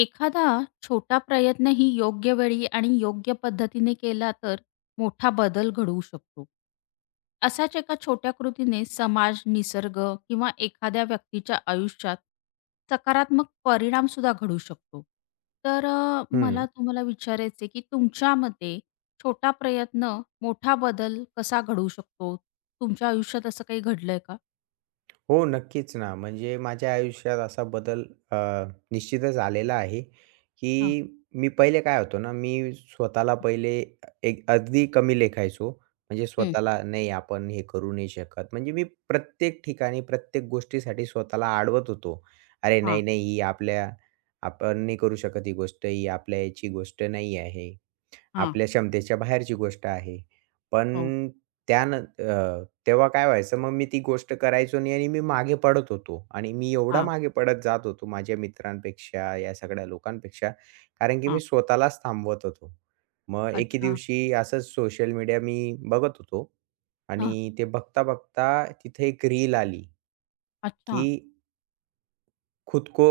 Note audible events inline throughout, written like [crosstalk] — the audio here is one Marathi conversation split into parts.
एखादा छोटा प्रयत्नही योग्य वेळी आणि योग्य पद्धतीने केला तर मोठा बदल घडवू शकतो. असाच एका छोट्या कृतीने समाज, निसर्ग किंवा एखाद्या व्यक्तीच्या आयुष्यात सकारात्मक परिणाम सुद्धा घडू शकतो. तर मला हं. तुम्हाला विचारायचं की तुमच्या मते छोटा प्रयत्न मोठा बदल कसा घडवू शकतो? तुमच्या आयुष्यात असं काही घडलंय का? हो, नक्कीच ना. म्हणजे माझ्या आयुष्यात असा बदल अ, निश्चितच आलेला आहे, हां, की मी पहिले काय होतो ना, मी स्वतःला पहिले एक अगदी कमी लेखायचो. म्हणजे हं, स्वतःला नाही आपण हे करू नाही शकत. म्हणजे मी प्रत्येक ठिकाणी प्रत्येक गोष्टीसाठी स्वतःला अडवत होतो. अरे हां, नाही, नाही ही आपल्या आपण नाही करू शकत ही गोष्ट, ही आपल्या याची गोष्ट नाही आहे. हां, आपल्या क्षमतेच्या बाहेरची गोष्ट आहे. हो, पण त्यानं तेव्हा काय व्हायचं मग मी ती गोष्ट करायचो नाही आणि मी मागे पडत होतो आणि मी एवढा हां, मागे पडत जात होतो माझ्या मित्रांपेक्षा, या सगळ्या लोकांपेक्षा, कारण की हां. मी स्वतःलाच थांबवत होतो. मग एके अच्छा. दिवशी असंच सोशल मीडिया मी बघत होतो हां, आणि ते बघता-बघता तिथे एक रील आली, की अच्छा. खुद को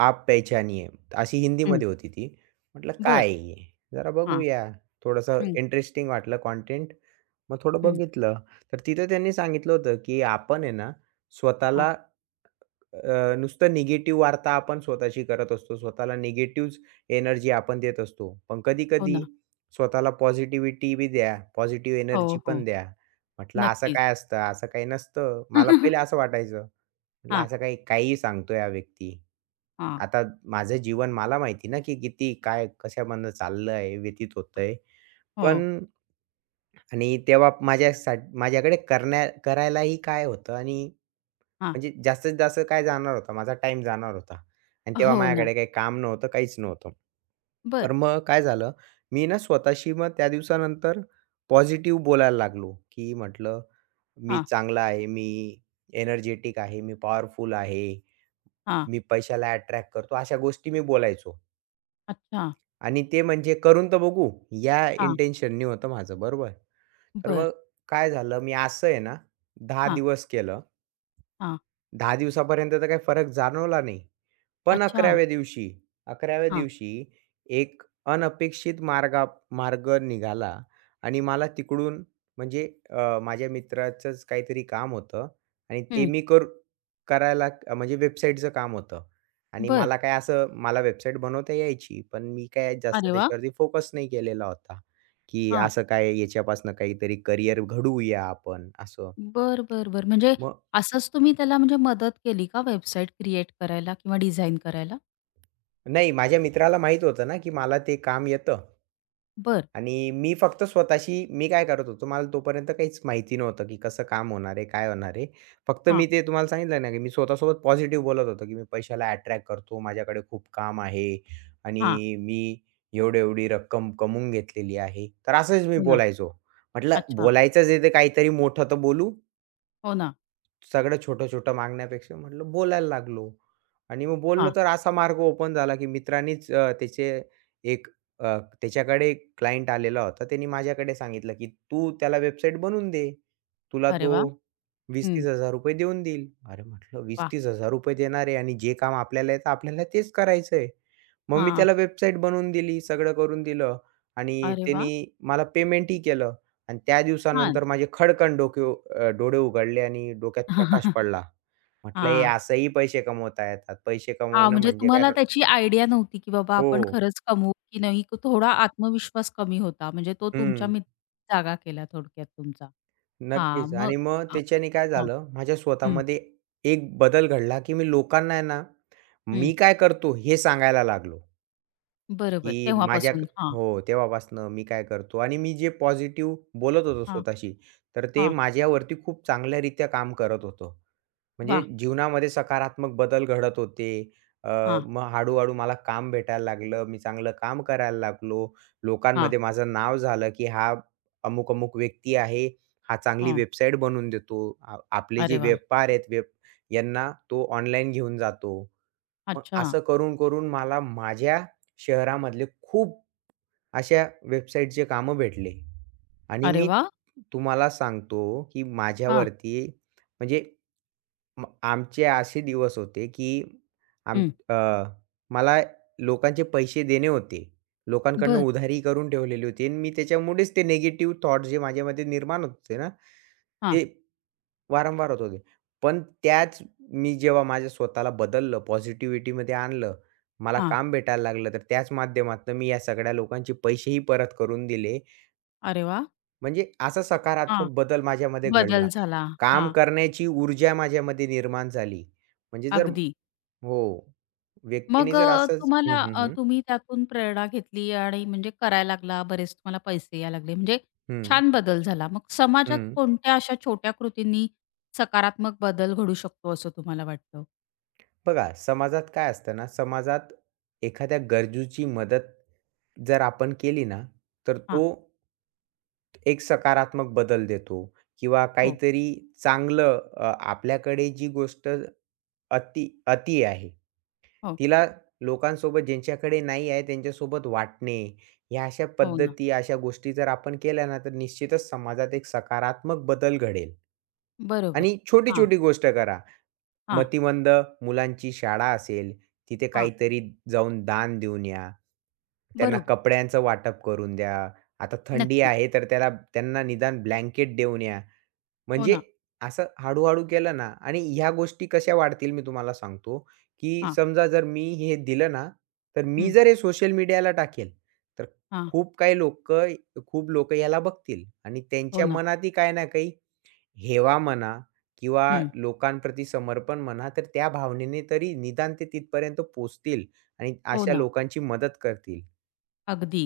आप पहचानिये. अशी हं. हिंदीमध्ये होती ती. म्हटलं बरं. काय आहे हे? जरा हां, बघूया. थोडंसं हं, इंटरेस्टिंग वाटलं कंटेंट. मग थोडं हं. बघितलं. तर तिथं त्यांनी सांगितलं होतं, की आपण आहे ना हां, स्वतःला नुसतं निगेटिव्ह वार्ता आपण स्वतःशी करत असतो. स्वतःला निगेटिव्हच एनर्जी आपण देत असतो. पण हो कधी-कधी ना. स्वतःला पॉझिटिव्हिटी बी द्या. पॉझिटिव्ह हो, एनर्जी हो. पण द्या. म्हटलं असं नक्कीच. काय असतं? असं काही नसतं. मला पहिले असं [laughs] वाटायचं. म्हटलं हां, असं काही काहीही सांगतोय हा व्यक्ती. हां. आता माझं जीवन मला माहिती ना, की किती काय कशामधनं चाललंय, व्यतीत होतंय. हो, पण आणि तेव्हा माझ्यासाठी माझ्याकडे करण्या करायलाही काय होतं आणि हां. म्हणजे जास्तीत जास्त काय जाणार होता, माझा टाईम जाणार होता आणि तेव्हा हो ना. माझ्याकडे काही काम नव्हतं, काहीच नव्हतं. बरं. तर मग काय झालं, मी ना स्वतःशी मग त्या दिवसानंतर पॉझिटिव्ह बोलायला लागलो, की म्हटलं, "मी हां, चांगला आहे, मी एनर्जेटिक आहे, मी पॉवरफुल आहे, हां. मी पैशाला अट्रॅक्ट करतो." अशा गोष्टी मी बोलायचो अच्छा. आणि ते म्हणजे करून तर बघू या हां, इंटेन्शननी होतं माझं, बरोबर. तर बरं. मग काय झालं, मी असं आहे ना 10 हां, दिवस केलं. हां. 10 दिवसापर्यंत तर काही फरक जाणवला नाही. पण अच्छा. 11व्या दिवशी 11व्या हां, दिवशी एक अनपेक्षित मार्ग निघाला आणि मला तिकडून म्हणजे माझ्या मित्राचंच काहीतरी काम होतं आणि ते हं. मी करायला म्हणजे वेबसाईटचं काम होतं आणि बरं. मला काय असं मला वेबसाईट बनवता यायची, पण मी काय जास्त अरे वाह! त्याच्यावरती फोकस नाही केलेला होता, की हां. असं काय याच्यापासून काहीतरी करियर घडवूया आपण असं. बरं, बरं, बरं. म्हणजे मग असंच तुम्ही त्याला म्हणजे मदत केली का वेबसाईट क्रिएट करायला किंवा डिझाइन करायला? नाही, माझ्या मित्राला माहीत होतं ना, की मला ते काम येतं. बरं. आणि मी फक्त स्वतःशी मी काय करत होतो, मला तोपर्यंत काहीच माहिती नव्हतं, की कसं काम होणार आहे, काय होणार आहे. फक्त हां, मी ते तुम्हाला सांगितलं ना, की मी स्वतःसोबत पॉझिटिव्ह बोलत होतो, की मी पैशाला अट्रॅक्ट करतो, माझ्याकडे खूप काम आहे हां. आणि मी एवढी-एवढी रक्कम कमवून घेतलेली आहे. तर असंच मी हो ना. बोलायचो. म्हटलं अच्छा. बोलायचंच आहे, तर काहीतरी मोठं तर बोलू. हो ना. सगळं छोटं-छोटं मागण्यापेक्षा म्हटलं बोलायला लागलो आणि मग बोललो हां. तर असा मार्ग ओपन झाला, की मित्रांनीच अ, त्याचे एक अ, त्याच्याकडे एक क्लायंट आलेला होता. त्यानी माझ्याकडे सांगितलं, की "तू त्याला वेबसाईट बनवून दे. तुला अरे तो वाह! हं. ₹20,000-30,000 देऊन देईल." अरे म्हटलं वाह! ₹20,000-30,000 देणार आहे आणि जे काम आपल्याला येतं आपल्याला तेच करायचं आहे. मग मी हां. त्याला वेबसाईट बनवून दिली, सगळं करून दिलं आणि अरे वाह! त्यानी मला पेमेंटही केलं. आणि त्या छान. दिवसानंतर माझे खडकन डोळे उघडले आणि डोक्यात प्रकाश [laughs] पडला. म्हटलं हे हां. असंही पैसे कमवता येतात. पैसे हां, कमवणं म्हणजे म्हणजे काय तुम्हाला त्याची आयडिया नव्हती, की बाबा हो. आपण खरंच कमवू की नाही? थोडा आत्मविश्वास कमी होता. म्हणजे तो तुमच्या हं. मित्रांनी जागा केला थोडक्यात तुमचा. हां, नक्कीच मग आणि मग हां, त्याच्याने काय हां. झालं माझ्या हं, स्वतःमध्ये एक बदल घडला, की मी लोकांना आहे ना, हं. मी काय करतो हे सांगायला लागलो, बरोबर. की माझ्या तेव्हापासून. हां, हो, तेव्हापासनं मी काय करतो आणि मी जे पॉझिटिव्ह बोलत होतो हां, स्वतःशी, तर ते हां. माझ्यावरती खूप चांगल्यारीत्या काम करत होतं. म्हणजे वाह! जीवनामध्ये सकारात्मक बदल घडत होते. अ, हां, मग हळू मला काम भेटायला लागलं. मी चांगलं काम करायला लागलो. हां, लोकांमध्ये माझं नाव झालं, की हा अमुक-अमुक व्यक्ती आहे. हा चांगली हं. वेबसाईट बनवून देतो. आपले जे अरे वाह! व्यापार आहेत यांना तो ऑनलाईन घेऊन जातो. मग अच्छा. असं करून-करून मला माझ्या शहरामधले खूप अशा वेबसाईटचे कामं भेटले आणि अरे मी वाह! तुम्हाला सांगतो, की हां, माझ्यावरती म्हणजे आमचे असे दिवस होते, की आम हं. अ, मला लोकांचे पैसे देणे होते. लोकांकडनं बरं. उधारी करून ठेवलेली होती आणि मी त्याच्यामुळेच ते निगेटिव्ह थॉट जे माझ्यामध्ये निर्माण होत होते ना, ते हां, वारंवार होत होते. पण त्याच मी जेव्हा माझ्या स्वतःला बदललं, पॉझिटिव्हिटीमध्ये आणलं, मला हां. काम भेटायला लागलं, तर त्याच माध्यमातनं मी या सगळ्या लोकांचे पैसेही परत करून दिले. अरे वाह! म्हणजे असा हां. सकारात्मक बदल माझ्यामध्ये बदल घडला. झाला. काम हां, करण्याची ऊर्जा माझ्यामध्ये निर्माण झाली. म्हणजे जर अगदी. हो. मग व्यक्तीने जर असंच हं, तुम्हाला हं, हं. तुम्ही त्यातून प्रेरणा घेतली आणि म्हणजे करायला लागला, बरेच तुम्हाला पैसे यायला लागले, म्हणजे हं, छान बदल झाला. मग समाजात हं. कोणत्या अशा छोट्या कृतींनी सकारात्मक बदल घडू शकतो असं तुम्हाला वाटतं? बघा समाजात काय असतं ना, समाजात एखाद्या गरजूची मदत जर आपण केली ना, तर हां, तो एक सकारात्मक बदल देतो किंवा हो, काहीतरी चांगलं आपल्याकडे जी गोष्ट अति अति आहे हो, तिला लोकांसोबत ज्यांच्याकडे नाही आहे त्यांच्यासोबत वाटणे, ह्या अशा हो ना. पद्धती, अशा गोष्टी जर आपण केल्या ना, तर निश्चितच समाजात एक सकारात्मक बदल घडेल. बरोबर. आणि हां, छोटी-छोटी गोष्ट करा. हां, मतिमंद मुलांची शाळा असेल, तिथे हां. काहीतरी जाऊन दान देऊन या. त्यांना बरोबर. कपड्यांचं वाटप करून द्या. आता थंडी नक्कीच. आहे, तर त्याला त्यांना निदान ब्लँकेट देऊन या. हो म्हणजे ना. असं हळू-हळू केलं ना आणि ह्या गोष्टी कशा वाढतील मी तुम्हाला सांगतो, की हां, समजा जर मी हे दिलं ना, तर मी हं, जर हे सोशल मीडियाला टाकेल, तर हां. खूप काही लोकं खूप लोकं याला बघतील आणि हो त्यांच्या ना. मनातही काही ना काही हेवा म्हणा किंवा हं, लोकांप्रती समर्पण म्हणा, तर त्या भावनेने तरी निदान ते तिथपर्यंत पोहोचतील आणि हो अशा ना. लोकांची मदत करतील. अगदी.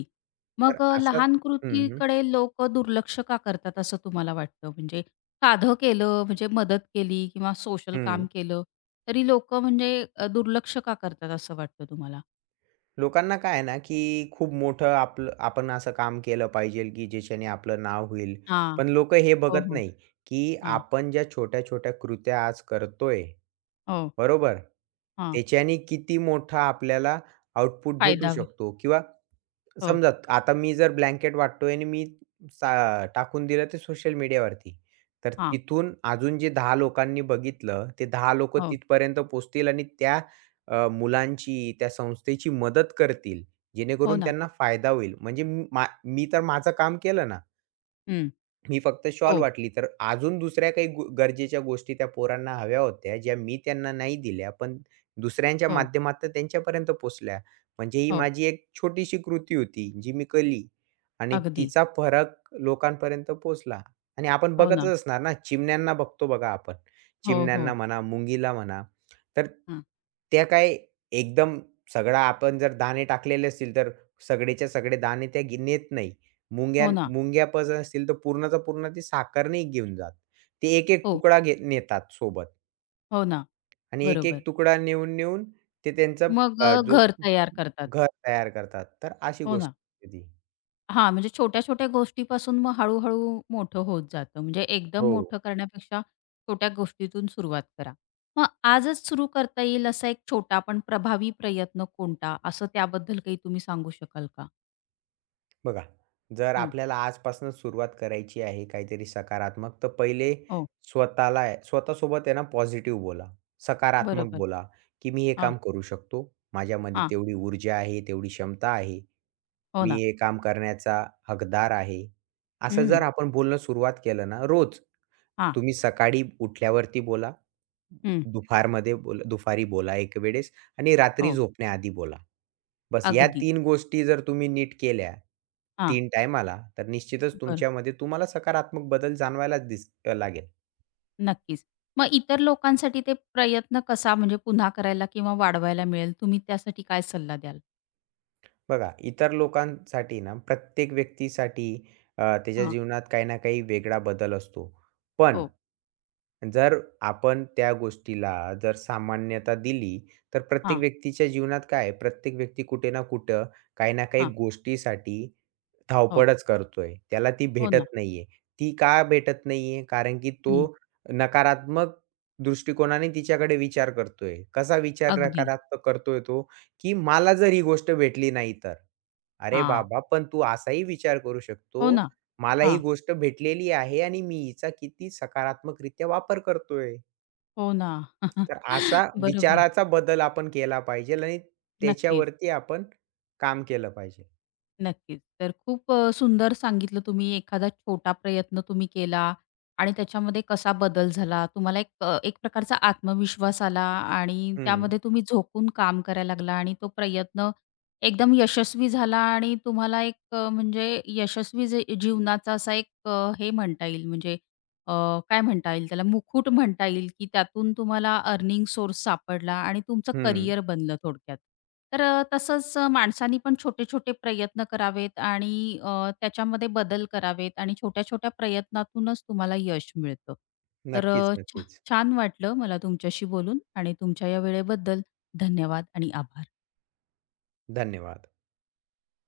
तर मग असं लहान हं, हं. कृतीकडे लोकं दुर्लक्ष का करतात असं तुम्हाला वाटतं? म्हणजे साधं केलं, म्हणजे मदत केली किंवा सोशल काम केलं, तरी लोकं म्हणजे दुर्लक्ष का करतात असं वाटतं तुम्हाला? लोकांना काय आहे ना, की खूप मोठं आपलं आपण असं काम केलं पाहिजे, की ज्याच्याने आपलं नाव होईल. हां. पण लोकं हे हो, बघत हो. नाही, की हां. आपण ज्या छोट्या-छोट्या कृत्या आज करतोय हो. बरोबर. हां. त्याच्याने किती मोठा आपल्याला आउटपुट भेटू फायदा होईल. शकतो किंवा हो. समजा आता मी जर ब्लँकेट वाटतोय आणि मी टाकून दिलं ते सोशल मीडियावरती. तर हां. तिथून अजून जे 10 लोकांनी बघितलं, ते 10 लोकं हो. तिथपर्यंत पोहोचतील आणि त्या मुलांची, त्या संस्थेची मदत करतील, हो जेणेकरून ना. त्यांना फायदा होईल. म्हणजे मी तर माझं काम केलं ना. हं. मी फक्त शॉल हो, वाटली, तर अजून दुसऱ्या काही गरजेच्या गोष्टी त्या पोरांना हव्या होत्या, ज्या मी त्यांना नाही दिल्या, पण दुसऱ्यांच्या हो, माध्यमातून त्यांच्यापर्यंत पोहोचल्या. म्हणजे ही हो. माझी एक छोटीशी कृती होती, जी मी केली आणि अगदी. तिचा फरक लोकांपर्यंत पोहोचला. आणि आपण हो ना. बघतच असणार ना, चिमण्यांना बघतो बघा आपण. हो, चिमण्यांना हो. म्हणा, मुंगीला म्हणा, तर हं. त्या काय एकदम सगळा आपण जर दाणे टाकलेले असतील, तर सगळेच्या सगळे दाणे त्या नेत नाही. मुंग्या हो ना. मुंग्या असतील तर पूर्णच्या पूर्ण ती साखर नाही घेऊन जात. ते एक-एक हो. तुकडा नेतात सोबत हो ना. आणि बरोबर. एक-एक तुकडा नेऊन, नेऊन ते त्यांचा मग अ, जो घर तयार करतात. घर तयार करतात. तर अशी हो गोष्ट ना. आहे ती. हां, म्हणजे छोट्या-छोट्या गोष्टीपासून मग हळू-हळू मोठं होत जातं. म्हणजे एकदम हो. मोठं करण्यापेक्षा छोट्या गोष्टीतून सुरुवात करा. मग आजच सुरू करता येईल असा एक छोटा पण प्रभावी प्रयत्न कोणता? असं त्याबद्दल काही तुम्ही सांगू शकाल का? बघा, जर हं. आपल्याला आजपासूनच सुरुवात करायची आहे काहीतरी सकारात्मक, तर पहिले हो, स्वतःला आहे स्वतःसोबत आहे ना पॉझिटिव्ह बोला, सकारात्मक बरोबर. बोला, की "मी हे हां, काम करू शकतो. माझ्यामध्ये हां. तेवढी ऊर्जा आहे, तेवढी क्षमता आहे. हो मी ना. हे काम करण्याचा हकदार आहे." असं हं. जर आपण बोलणं सुरुवात केलं ना रोज, हां. तुम्ही सकाळी उठल्यावरती बोला, हं. दुपारमध्ये बोला दुपारी बोला एक वेळेस आणि रात्री हो. झोपण्याआधी बोला. बस या अगदी. तीन गोष्टी जर तुम्ही नीट केल्या हां. 3 टायमाला, तर निश्चितच बरं. तुमच्यामध्ये तुम्हाला सकारात्मक बदल जाणवायलाच लागेल. नक्कीच. मग इतर लोकांसाठी ते प्रयत्न कसा म्हणजे पुन्हा करायला किंवा वाढवायला मिळेल? तुम्ही त्यासाठी काय सल्ला द्याल? बघा, इतर लोकांसाठी ना, प्रत्येक व्यक्तीसाठी त्याच्या हां. जीवनात काही ना काही वेगळा बदल असतो. पण हो. जर आपण त्या गोष्टीला जर सामान्यता दिली, तर हां, प्रत्येक व्यक्तीच्या जीवनात काय आहे, प्रत्येक व्यक्ती कुठे ना कुठं, काही ना काही हां. गोष्टीसाठी हो. धावपळच करतोय. त्याला ती हो भेटत नाहीये. ती का भेटत नाहीये? कारण की तो हं, नकारात्मक दृष्टिकोनाने तिच्याकडे विचार करतोय. कसा विचार अगदी. नकारात्मक करतोय तो? की मला जर ही गोष्ट भेटली नाही तर? अरे हां. बाबा, पण तू असाही विचार करू शकतो, हो ना. मला ही हां. गोष्ट भेटलेली आहे आणि मी हिचा किती सकारात्मकरित्या वापर करतोय. हो ना. [laughs] तर असा बरोबर. विचाराचा बदल आपण केला पाहिजेल आणि नक्कीच, त्याच्यावरती आपण काम केलं पाहिजे. नक्कीच. तर खूप सुंदर सांगितलं तुम्ही एखादा छोटा प्रयत्न तुम्ही केला आणि त्याच्यामध्ये कसा बदल झाला. तुम्हाला एक एक प्रकारचा आत्मविश्वास आला आणि हं, त्यामध्ये तुम्ही झोकून काम करायला लागला आणि तो प्रयत्न एकदम यशस्वी झाला आणि तुम्हाला एक म्हणजे यशस्वी जे जीवनाचा असा एक हे म्हणता येईल म्हणजे अ, काय म्हणता येईल त्याला मुकुट म्हणता येईल, की त्यातून तुम्हाला अर्निंग सोर्स सापडला आणि तुमचं हं. करियर बनलं थोडक्यात. तर तसंच माणसांनी पण छोटे-छोटे प्रयत्न करावेत आणि त्याच्यामध्ये बदल करावेत आणि छोट्या-छोट्या प्रयत्नातूनच तुम्हाला यश मिळतं. तर नक्कीच, अ, छ नक्कीच. छान वाटलं मला तुमच्याशी बोलून आणि तुमच्या या वेळेबद्दल धन्यवाद आणि आभार. धन्यवाद.